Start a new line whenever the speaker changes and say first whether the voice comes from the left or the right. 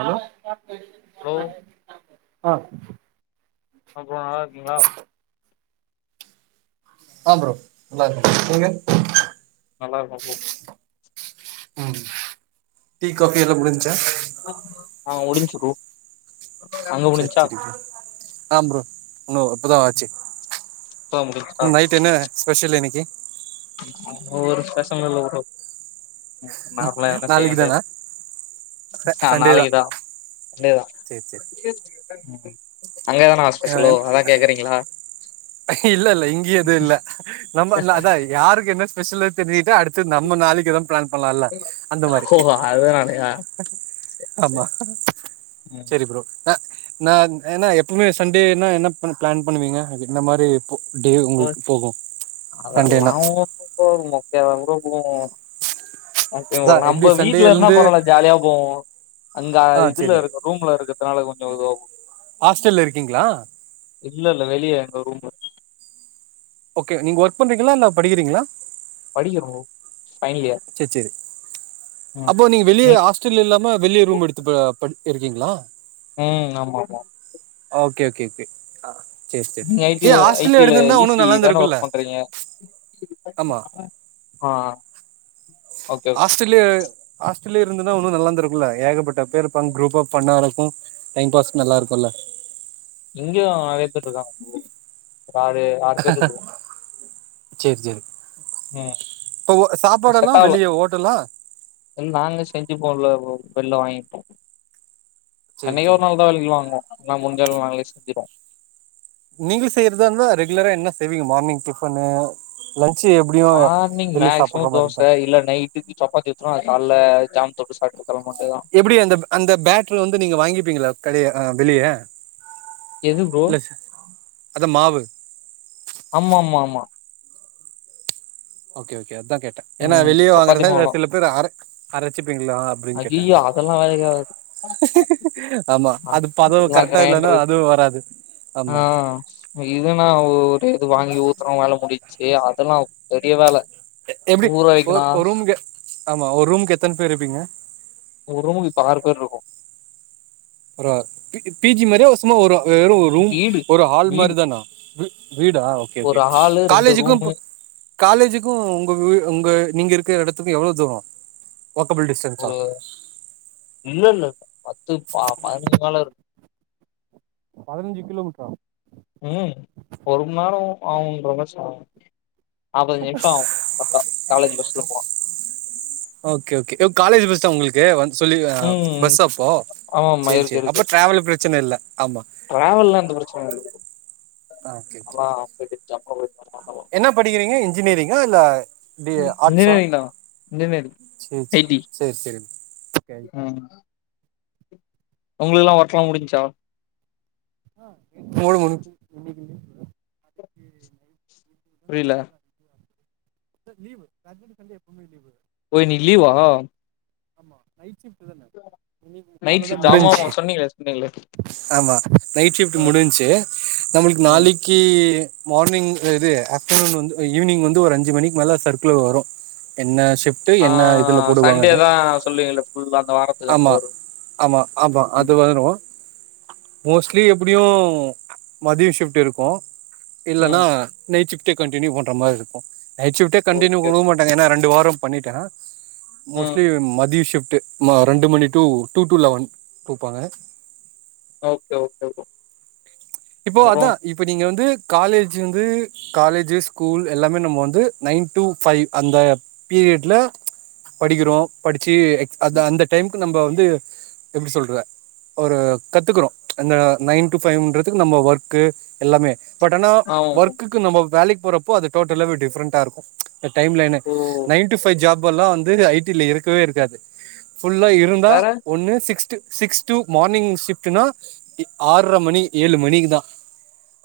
right: hello
left: hello
right: ஆ
left: அ bro நல்லா இருக்கீங்களா
right: ஆ ப்ரோ நல்லா இருக்கே நீங்க
left: நல்லா இருக்கோம் ப்ரோ
right: ம் டீ காஃபி எல்லா முடிஞ்சா
left: ஆ முடிஞ்சு ப்ரோ அங்க முடிஞ்சா
right: செரிச்செரி ஆ ப்ரோ இன்னு இப்பதா ஆச்சு
left: இப்பதா முடிஞ்சா
right: ம் நைட் என்ன ஸ்பெஷல் இன்னக்கி
left: அங்க ஒரு ஸ்பெஷலு இல்ல ப்ரோ நார்மலா எதனா செய்ய
right: நாளைக்கு
left: வேண்டியதா
right: தானா
left: ஆ
right: சண்டே தா
left: நாளைக்குதா டே தா
right: சேரி
left: அங்க எதனா ஸ்பெஷலோ
right: சேரி
left: அதா கேக்குறீங்களா
right: இல்ல இல்ல இங்க எதுவு இல்ல நம்ம அத்லா அதா யாருக்கு என்ன ஸ்பெஷலு தெரி்ஞ்சுட்டு அது செரி நம்ம நாளிக்கு எதும் பிளான் பண்ணலால அந்த மாரி
left: ஓ அதுனாலயா சேரி
right: ஆமா
left: சேரி ம்
right: செரி ப்ரோ நா நா ஏன்னா எப்போமே சண்டேனா என்ன பண்ண பிளான் பண்ணுவீங்க எந்த மாரி டே
left: ப்ரோ
right: உங்குளுக்கு போகோ சண்டேனா
left: எப்பவு மொக்கையா தா ப்ரோ போவோ ஓகேங்க ப்ரோ
right: அதா எப்டி
left: நம்ப வீட்ல
right: சண்டேல
left: இருந்தா
right: இருந்து
left: பரவால்ல ஜாலியா போவோ அங்க
right: ஆ
left: இதுல
right: செரி
left: இருக்க ரூம்ல இருக்கிறதுனால கொஞ்சோ இதுவா
right: ஹாஸ்டல்ல இர்க்கீங்களா
left: இல்லல்ல வெளியே எங்க ரூம்ல
right: ஓகே நீங்க ஒர்க் பண்றீங்களா இல்ல படிக்கிறீங்களா
left: படிக்குறோ ஃபைனல் இயர்
right: செரி செரி
left: ம்
right: அப்போ நீங்க
left: நீ
right: வெளிய ஹா ஸ்டல் இல்லாம வெளிய ரூம் எடுத்து ப படிக்க இருக்கீங்களா
left: ம் ஆமாமா
right: ஓகே ஓகே கே அ
left: நீங்க ஐ டில ஐ டில ஈ சி
right: நல்லா
left: தானே
right: இருந்திருக்குல்ல
left: ஒர்க் பண்றீங்க
right: ஆமா
left: அ அ ஓகே ஓகே
right: ஹாஸ்ட்டலயே ஹாஸ்டல்லே இருந்துருந்தா இன்னு நல்லா இருந்துருக்கு இல்ல ஏகப்பட்ட பேர் இருப்பாங்க குரூப்பா ஃபண்ணா இருக்கு டைம் பாஸ் நல்லா
left: ம்
right: இருக்கு இல்ல
left: இங்கயு நறைய பேர் இருக்காங்க ப்ரோ ஒரு ஆறு பேர் இருக்கோ
right: சேரி சேரி
left: ம்
right: இப்ப ஓ
left: அது
right: சாப்பாடெல்லா
left: செட் ஆகல
right: வெளிய ஓட்டலா
left: இல்ல நாங்களே செஞ்சுப்போ ல ப்ரோ வெளில வாங்கிப்போ
right: செரி
left: என்னைக்கோ
right: செரி
left: ஒரு நாள் தா வெலக்கி வாங்குவோ ஆனா முடிஞ்சவர நாங்களே செஞ்சிருவோ
right: நீங்களு செய்யறதா இருந்தா ரெகுலரா என்ன செய்வீங்க மார்னிங் டிபனு லன்சு எப்டியு
left: மார்னிங்
right: வெளிய சாப்புட்ற
left: மேக்சிமம்
right: மாரி
left: தோச
right: தா
left: இல்ல நைட் டுக்கு சப்பாத்தி எத்துருவோ அத கால்ல ஜாம் தொட்டு சாப்ட்டு களம்ப வேண்டியதா
right: எப்டி அந்த அந்த பேட்ரு வந்து நீங்க வாங்கிப்பீங்களா கடைய ஆ வெளிய
left: எது ப்ரோ
right: இல்ல சார் அதா மாவு
left: ஆமாமாஆமா
right: ஓகே ஓகே அதுதா கேட்ட ஏன்னா
left: ம்
right: வெளியே
left: சப்பாத்தி
right: வாங்குறதா
left: மாவுதா
right: சில பேர் அர அரச்சிப்பீங்களா அப்டின்னு கேட்ட
left: ஐயையோ
right: அதா
left: அதெல்லா வேலைக்கு ஆகாது
right: ஆமா அது பதம்
left: அதெல்லா
right: கரெக்டா இல்லன்னா
left: கிரைண்டரு
right: அதுவு வராது
left: ஆ
right: ஆமா
left: இதுன்னா ஒரே இது வாங்கி ஊத்துறோ வேல முடிஞ்ச்சு அதெல்லா பெரிய வேல
right: எப்டி
left: ஊற வைக்கணு
right: ஒர் ஒரு ரூமுக்கு ஆமா ஒரு ரூமுக்கு எத்தன பேர் இருப்பீங்க
left: ஒரு ரூமுக்கு இப்ப ஆறு பேர் இருக்கோ
right: ப்ரோ பி பிஜி மாரியா ஒரு சும்மா வெறு ரூம்
left: வீடு
right: ஒரு ஹால்
left: வீடு
right: மாரி தானா வீ வீடா ஓகே ஓகே
left: ஒரு ஹாலு ரெண்டு
right: காலேஜுக்கு
left: ரூமு
right: இப்ப காலேஜிக்கு உங்க வீ உங்க நீங்க இருக்கற எடத்துக்கு எவ்ளோ தூரோ வாக்கப்பல் டிஸ்டன்ஸ்
left: ஒரு இல்லல்ல பத்து பா பதினஞ்சி மேல இருக்
right: பதினஞ்சு கிலோமீட்டரா
left: ம் ஒரு மணி நேரோ ஆகு இன்றா மாரி சொல்றாங்க நாப்பத்தஞ்சி நிமிஷோ ஆவோ க க காலேஜ் பஸ்ல போனா
right: ஓகே ஓகே காலேஜ் பஸ் தா உங்களுக்கு வந்து சொல்லி
left: ம்
right: பஸ்ஸா அப்போ
left: ஆமா ஆமா
right: சேரி சேரி அப்போ டிரவல்ல பிரச்சன இல்ல ஆமா
left: டிரவல்லா எந்த பிரச்சனையு இல்ல ப்ரோ
right: ஓகே ஓகே
left: ஆனா [inaudible]
right: என்ன படிக்கிறீங்க இன்ஜினியரிங்கா இல்ல ஆர்ட்ஸா
left: இன்ஜினியரிங் தா இன்ஜினியரிங்
right: சேரி
left: ஐ டி
right: சேரி சேரி
left: ம் உங்கலுக்லா ஒர்க்லா முடிஞ்சா
right: [unintelligible] முடிஞ்சி
left: புரில
right: அதா லீவு சாட்டர்டே சண்டே எப்பவுமே லீவு
left: ஓ இன்னிக்கி லீவா
right: ஆமா நைட் ஷிப்ட்தானே இன்னிக்
left: நைட்
right: காலைல தா
left: ஷிப்ட் ஆமாமா
right: முடிஞ்சி
left: சொன்னீங்களே சொன்னீங்களே
right: ஆமா நைட் ஷிப்ட்
left: ம்
right: முடிஞ்சி நம்மளுக்கு
left: ம்
right: நாளிக் கி மார்னிங் இது ஆஃப்டர்நூன் வந்து ஈவினிங் வந்து ஒரு அஞ்சு மணிக்கு மேல சர்க்குலர் வரு என்ன ஷிஃப்ட்
left: ஆ
right: என்ன இதுல
left: சண்டே
right: போடுவாங்கன்னு
left: தா சொல்லுவீங்களே ஃபுல்லா அந்த வாரத்
right: ஆமா ஆமா ஆமா அது வரு மோஸ்ட்லி எப்டியு மதியோ ஷிஃப்ட் இருக்கு இல்லனா
left: ம்
right: நைட் ஷிஃப்டே கண்டினியூ பண்ற மாதிரி இருக்கு நைட் ஷிஃப்டே கண்டுனியூ
left: ஓகே
right: குடுக்க மாட்டாங்க ஏன்னா ரெண்டு வாரோ பண்ணிட்டே
left: ம்
right: மோஸ்ட்லி மதிய ஷிஃப்ட்டே மா ரெண்டு மணி டூ டூ டூ லெவன் குடுப்பாங்க
left: ஓகே ஓகே ப்ரோ
right: இப்போ அதா இப்ப நீங்க வந்து காலேஜ் வந்து காலேஜு ஸ்கூல் எல்லாமே நம்ம வந்து நைன் டு ஃபைவ் அந்த பீரியட்ல படிக்கிறோ படிச்சு அது அந்த டைமுக்கு நம்ம வந்து எப்டி சொல்றது ஒரு கத்துக்குறோ இந்த நைன் டு ஃபைவ்ன்றது துக்கு நம்ம ஒர்க்கு எல்லாமே பட் ஆனா
left: ஆமாமா
right: ஒர்க் க்கு நம்ம வேலைக் போறப்போ அது டோட்டலாவே டிஃப்ரெண்டா இருக்கு டைம் லைனு
left: ஓ
right: நைன் டு ஃபை ஜாப் எல்லா வந்து ஐடி ல இருக்கவே இருக்காது ஃபுல்லா இருந்தா
left: வேற
right: ஒன்னு சிக்ஸ்டு சிக்ஸ் டூ மார்னிங் ஷிப்டுனா இ ஆற்ர மணி ஏழு மணிக்கு தா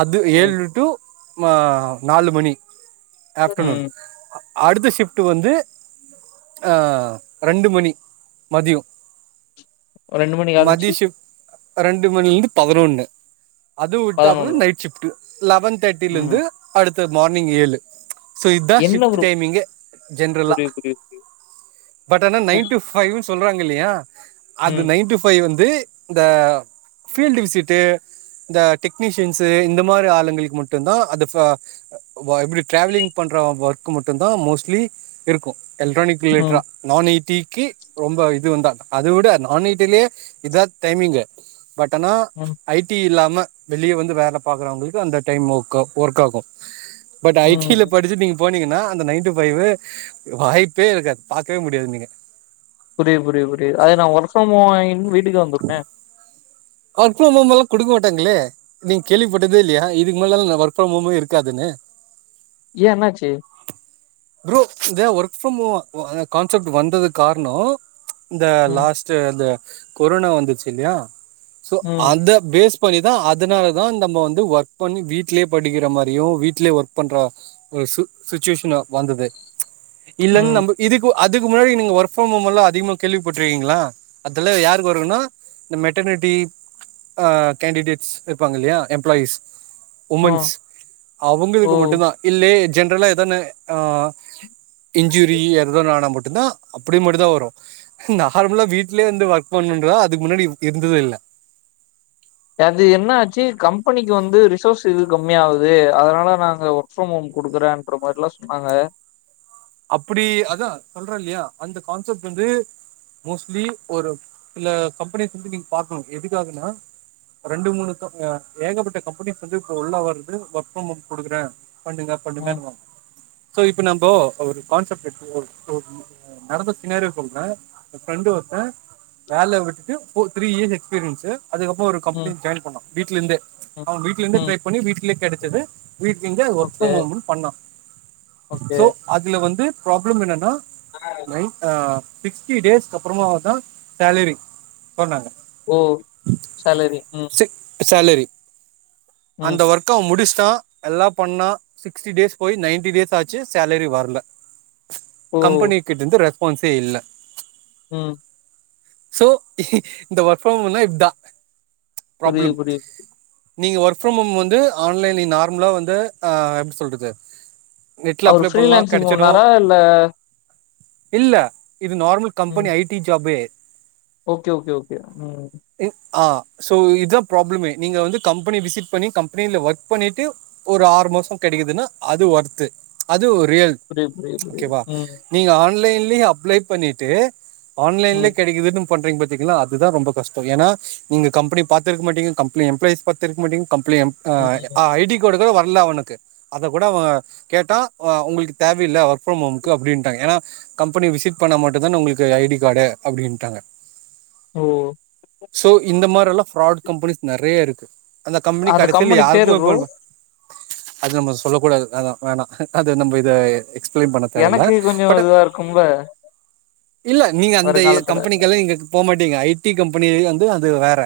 right: அது
left: ம்
right: ஏழு டு மா நாலு மணி ஆஃப்டனூன்
left: ம்
right: அடுத்த ஷிஃப்ட்டு வந்து ஆ ரெண்டு மணி மதியோ
left: ரெண்டு மணிக்கு ஆரம்பிச்சு
right: மதியோ ஷுஃப் ரெண்டு மணிலந்து பதினொன்னு அது விட்ட அப்புறோ
left: பதினொன்னு
right: நைட் ஷிப்ட்டு லெவன் தர்ட்டிலந்து
left: ம்
right: அடுத்த மார்னிங் ஏழு சோ இதா
left: என்ன
right: ஷிஃப்ட்டு
left: ப்ரோ
right: டைமிங்கே ஜென்ரல்லா
left: புரியுது புரியுது புரியுது
right: பட் ஆனா நைன் டூ ஃபைவ்னு சொல்றாங்க இல்லையா அது
left: ம்
right: நைன் டூ ஃபைவ் வந்து இந்த ஃபீல்டு விசிட்டு இந்த டெக்னீஷியன்ஸு இந்த மாரி ஆளுங்களுக்கு மட்டுந்தா அது ஃப வ இப்டி டிராவிலிங் பண்றவ ஒர்க் மட்டுந்தா மோஸ்ட்லி இருக்கோ எல்க்ட்ரானிக்
left: ம் ம்
right: ரிலேட்ரா நா எயிட்டிக்கு ரொம்ப இது வந்தா அது விட நா எயிட்டிலயே இதா டைமிங்கு பட் ஆனா
left: [unintelligible]
right: ஐ டி இல்லாம வெளிய வந்து வேல பாக்குறவுங்குளுக்கு அந்த டைம் ஒர்கா ஒர்க் ஆகோ பட் ஐ டில
left: ம்
right: படிச்சுட்டு நீங்க போனீங்கன்னா அந்த நைன் டூ ஃபைவு வாய்ப்பே இருக்காது பாக்கவே முடியாது நீங்க
left: புரிது புரிது புரிது அது நா வொர்க் ஃப்ரம் ஹோம் வாங்கிட் வீட்டுக்கு வந்துர்ப
right: வொர்க் ஃப்ரம் ஹோம்லா குடுக்கமாட்டாங்களே நீங்க கேள்விப்பட்டதே இல்லையா இதுக்கு மேலலா வொர்க் ஃப்ரம் ஹோமே இருக்காதுனு
left: ஏ என்னாச்சு
right: ப்ரோ இந்த work from home uh concept வந்தது கார்ணோ இந்த
left: ம்
right: லாஸ்ட் டு அந்த கொரோனா வந்துச்சு இல்லியா சோ
left: ம்
right: அத பேஸ் பண்ணிதா அதனாலதா நம்ம வந்து ஒர்க் பண்ணி வீட்லயே படிக்குற மாரியு வீட்லயே வொர்க் பண்ற ஒரு சு சுச்சுவேஷனா வந்தது இல்லன்
left: ம்
right: நம்ப இதுக்கு அதுக்கு முன்னாடி நீங்க ஒர்க் ஃப்ரம் ஹோமல்லா அதிகமா கேள்விபட்ருக்கீங்ளா அதுல யாருக்கு வருன்னா இந்த மெட்டனிட்டி ஆ கேண்டிடேட்ஸ் இருப்பாங்க இல்லயா எம்ப்ளாயிஸ்
left: ஆ
right: உமன்ஸ் அவங்களுக்கு
left: ஓ
right: மட்டுதா இல்லே ஜென்ரலா எதானு ஆ இன்ஜுரி ஏதனாணா மட்டுதா அப்டி மட்டு தா வரும் நார்மலா வீட்லயே இந்து வர்க் பண்ணன்றுதா அதுக்கு முன்னாடி இருந்ததே இல்ல
left: அது என்னாச்சு கம்பெனிக்கு வந்து ரிசோர்ஸ் இது கம்மியாவுது அதனால நாங்க வர்க் ஃப்ரம் ஹோம் கொடுக்குறேன்ற மாரிலா சொன்னாங்க
right: அப்டி அதா சொல்றேன்ல்லையா அந்த கான்செப்ட் வந்து மோஸ்ட்லி ஒரு சில கம்பனிஸ் பத்தி நீங்க பாக்கணும் எதுக்காகன்னா ரெண்டு மூணு கம் அ ஏகப்பட்ட கம்பனிஸ் வந்து இப்ப உள்ள வருது ஒர்க் ஃப்ரம் ஹோம் குடுக்கறேன் பண்ணுங்க
left: ம்
right: பண்ணுங்கனுவாங்க சோ இப்ப நம்ம ஒரு கான்செப்ட் எடு [inaudible] நடந்தத பின்னாடி சொல்றே ஃப்ரெண்டு ஒர்த்தன் வேல விட்டு ஃபோர் த்ரீ இயர்ஸ் எக்ஸ்பீரியன்ஸு அதுக்கப்போ ஒரு கம்பனி
left: ம்
right: ஜாயின் பண்ணான் வீட்லேந்தே
left: ம்
right: அவன் வீட்லேந்தே
left: ம்
right: டிரை பண்ணி வீட்லயே கடச்சது வீட்லேந்தே அது ஒர்க்
left: ஓகே
right: ஃப்ரம் ஹோம்னு பண்ணா
left: ஓகே
right: சோ அதுல வந்து பராப்ளம் என்னன்னா நைட் ஆ சிக்ஸ்டி டேஸ்கப்புறமாதா சாலரி சொன்னாங்க
left: ஓ சாலரி ம்
right: சிக் சாலரி
left: ம்
right: அந்த வொர் க்க முடிச்ட்டான் நல்லா பண்ணா சிக்ஸ்டி டேஸ் போய் நைன்டி டேஸ் ஆச்சு சாலரி வரல
left: ஓ
right: கம்பனி கிட்டந்து ரெஸ்பான்ஸே இல்ல
left: ம்
right: சோ இந்த ஒர்க் ஃபார்ம் ஹோனா இதா
left: புரியுது
right: ப்ராப்ளம்
left: புரியுது
right: நீங்க ஒர்க் ஃப்ரம் ஹோம் வந்து ஆன்லைன்ல நார்மலா வந்து ஆ எப்டி சொல்றது நெட்ல
left: அவரு
right: அப்ளை பண்லாம்
left: ஃப்ரீலான்சிங்
right: கடச்சுடும்
left: பண்ணாரா இல்ல
right: இல்ல இது நார்மல் கம்பனி
left: ம்
right: ஐடி ஜாபே
left: ஓகே ஓகே ஓகே ம்
right: ம் ஆ சோ இதா ப்ராபளமே நீங்க வந்து கம்பனி விசிட் பண்ணி கம்பனில ஒர்க் பண்ணிட்டு ஒரு ஆறு மாசம் கடைக்குதுனா அது ஒர்த்து அது ரியல்
left: புரியுது புரியுது புரியுது
right: ஓகேவா
left: ம்
right: நீங்க ஆன்லைன்லயே அப்ளை பண்ணிட்டு ஆன்லைன்லே
left: ம்
right: கடைக்குதுன்னு பண்றீங்க பாத்தீங்களா அதுதா ரொம்ப கஷ்டம் ஏன்னா நீங்க கம்பெனி பாத்ருக்க மாட்டிங்க கம்பெனி எம்ளாய்ஸ் பாத்ருக்க மாட்டிங்க கம்பெனி எம்ப்
left: ம்
right: ஆ ஐடி கார்டு கூட வரல அவனுக்கு அத கூட அவன் கேட்டா உங்கள்க்கு தேவ இல்ல ஒர்க் ஃப்ரம் ஹோம்க்கு அப்டின்டாங்க ஏனா கம்பனி விசிட் பண்ணா மட்டு தானே உங்களுக்கு ஐடி கார்டு அப்டின்ட்டாங்க
left: ஓ
right: சோ இந்த மாரல்லா ஃபராட் கம்பனிஸ் நறைய இருக்கு அந்த கம்பனி கடைசில
left: கம்பெனி பேரு
right: யாருக்குமே
left: ப்ரோ
right: இப் அது நம்ம சொல்ல கூடாது அதா வேணாம் அது நம்ப இது எக்ஸ்பிளைன் பண்ண தேவல
left: எனக்கு கொஞ்சோ
right: பட்
left: இதுவா இருக்கும்ல
right: இல்ல நீங்க அந்தய
left: வருங்காலத்துல
right: கம்பனிக்கலாம் இங்க போ மாட்டீங்க ஐடி கம்பெனி வந்து அது வேற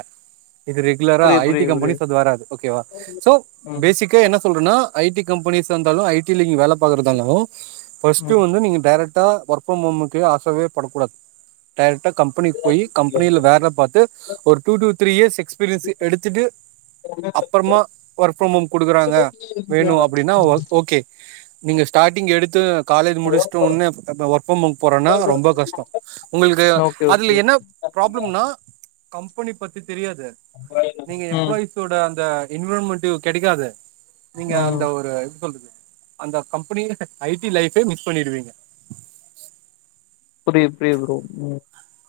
right: இது ரொகுலறா
left: புரியுது
right: ஐடி
left: புரியுது
right: கம்பனிஸ் அது வராது ஓகேவா
left: புரியுது
right: சோ
left: ம்
right: பேசிக் ஓகே என்ன சொல்றன்னா ஐடி கம்பனிஸா இந்தாலு ஐடில வேல பாக்றதா இருந்தாலு ஃபர்ஸ்ட்டு வந்து நீங்க டைரக்டா ஒர்க் ஃப்ரம் ஹோமுக்கு ஆசவேபடக் கூடாது டைரக்டா கம்பனிக்கு போய் கம்பனில வேல பாத்து ஒரு two two three years experience
left: ம்
right: எடுத்துட்டு அப்பறமா ஒர்க் ஃப்ரம் ஓம் குடுக்குறாங்க வேணு அப்புடினா ஓ ஓகே நீங்க ஸ்டாட்டிங் எடுத்து காலேஜ் முடிஷ்ட்டு உன்னே அ ஒர்க் ஃப்ரம் ஓம் போறனா ரொம்ப கஷ்டோ உங்களுக்கு
left: ஓகே ஓகே
right: அதுல என்ன
left: ஓகே
right: ப்ராப்ளம்னா கம்பெனி பத்தி தெரியாது நீங்க
left: ம்
right: எம்ப்ளாயிஸ் ஸோட அந்த என்வ்ரான்மெண்ட்டு கெடைக்காது நீங்க
left: ம்
right: அந்த ஒரு எப் சொல்றது அந்த கம்பெனி ஐடி லைஃபே மிஸ் பண்ணிடுவீங்க
left: புரித் புரித் ப்ரோ ம்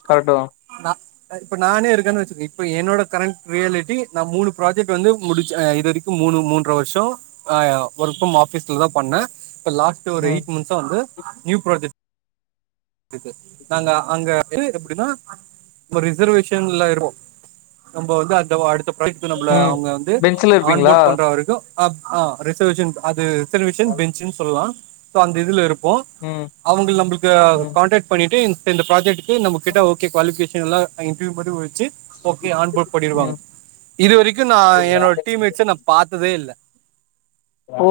left: கரட்டு தா
right: நா அ இப்ப நானே இருக்கேனு வச்சிக்க இப்ப என்னோட கரண் ரியாலிட்டி நா மூணு ப்ராஜெக்ட் வந்து முடிச்ச இது வரிக் கு மூணு மூன்ற வருஷோ ஆ ஒர்க் ஃப்ரம் ஆபிஸ்ல தா பண்ண இப்ப லாஸ்ட்டு ஒரு
left: ம்
right: எயிட் மந்த்சா வந்து நியூ ப்ராஜெக் டுக்கு நாங்க அங்க [unintelligible] எப்டினா நம்ம ரிசர்வேஷன்ல இருப்போ நம்ப வந்து அந்த ஒ அடுத்த [unintelligible] நம்பள
left: ம்
right: அவுங்க வந்து
left: பெஞ்சுல இருப்பீங்களா
right: ஆன்போட் பண்ற வரிக்கு அப் அ ரிசர்வேஷன் அது ரிசர்வேஷன் பெஞ்சுன் சொல்லா சோ அந்த இதுல இருப்போ
left: ம்
right: அவுங்க நம்பிள்க்கு அ
left: ம்
right: இன்ட்ராட் பண்ணிட்டு இந் இப்பிந்த ப்ராஜேட்டுக்கு நம்ப கிட்ட ஓகே குவாலிஃப்கேஷன் எல்லா இன்ட்ர்யூ மாதிரி வெச்சி ஓகே ஆன் போட் பண்ணிடுவாங்க
left: ம்
right: இது வரிக்கு நா என்னோட் டீம்மேட்ஸ நா பாத்ததே இல்ல
left: ஓ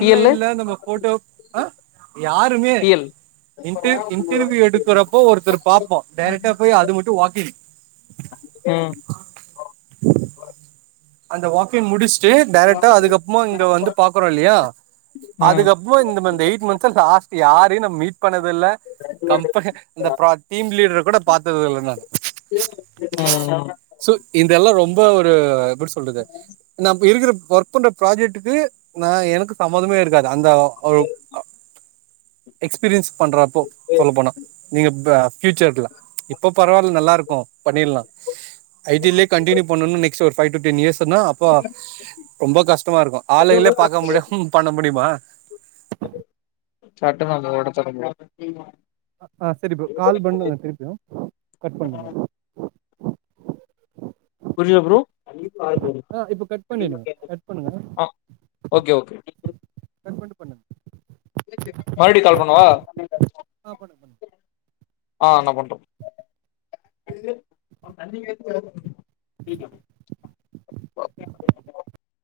left: டி எல்லு
right: நம்ம ஃபோட்டோ ஆ யாருமே
left: டி எல்
right: இன்டர் இன்டர்வியூ எடுக்கறப்போ ஒருத்தரு பாப்போ டேரெக்டா போயி அது மட்டு வாக்கிங்
left: ம்
right: அந்த வாக்கிங் முடிஷ்ட்டு டேரெக்டா அதுக்கப்புமா இங்க வந்து பாக்குறோ இல்லியா
left: ம்
right: அதுக்கப்புறோ இந்த ம இந்த எயிட் மந்த்ஸா லாஸ்ட்டு யாரையு நா மீட் பண்ணதில்ல கம்பெஹ இந்த ப்ரா டீம் லீடர கூட பாத்ததுல்லங்க
left: ம் ம்
right: சோ இந்தெல்லா ரொம்ப ஒரு எப்டி சொல்றது நா இப்ப இருக்கற ஒர்க் பண்ற ப்ராஜெக்டுக்கு நா எனக்கு சம்மதமே இருக் காது அந்த ஒரு எக்ஸ்பீரியன்ஸ் பண்றப்போ சொல்ல போனா நீங்க ப ஃபியூச்சர்ல இப்ப பரவாயில்ல நல்லா இருக்கு பண்ணிடலா ஐ டியிலயே கண்டினியூ பண்ணனு நெக்ஸ்ட் ஒரு ஃபை டூ டென் இயர்ஸ்னா அப்பா ரொம்ப கஷ்டமா இருக்கு ஆளுங்களே பார்க்க முடியாம பண்ண முடியுமா
left: சட்டு நாங்க ஓடச்ச [unintelligible] [inaudible]
right: அ சரி ப்ரோ கால் பண்ணுங்க திருப்பியு கட் பண்ணுங்க
left: புரியுதா ப்ரோ
right: ஆ இப்போ கட் பண்ணிடுங்க கட் பண்ணுங்க
left: ஆ ஓகே ஓகே
right: சென்ட்மட்டு பண்ணு
left: மறுபுடியு கால் பண்ணவா
right: ஆ பண்ணுங்க
left: ஆ நா
right: பண்ணுங்க
left: பண்ற [unintelligible] ஓகே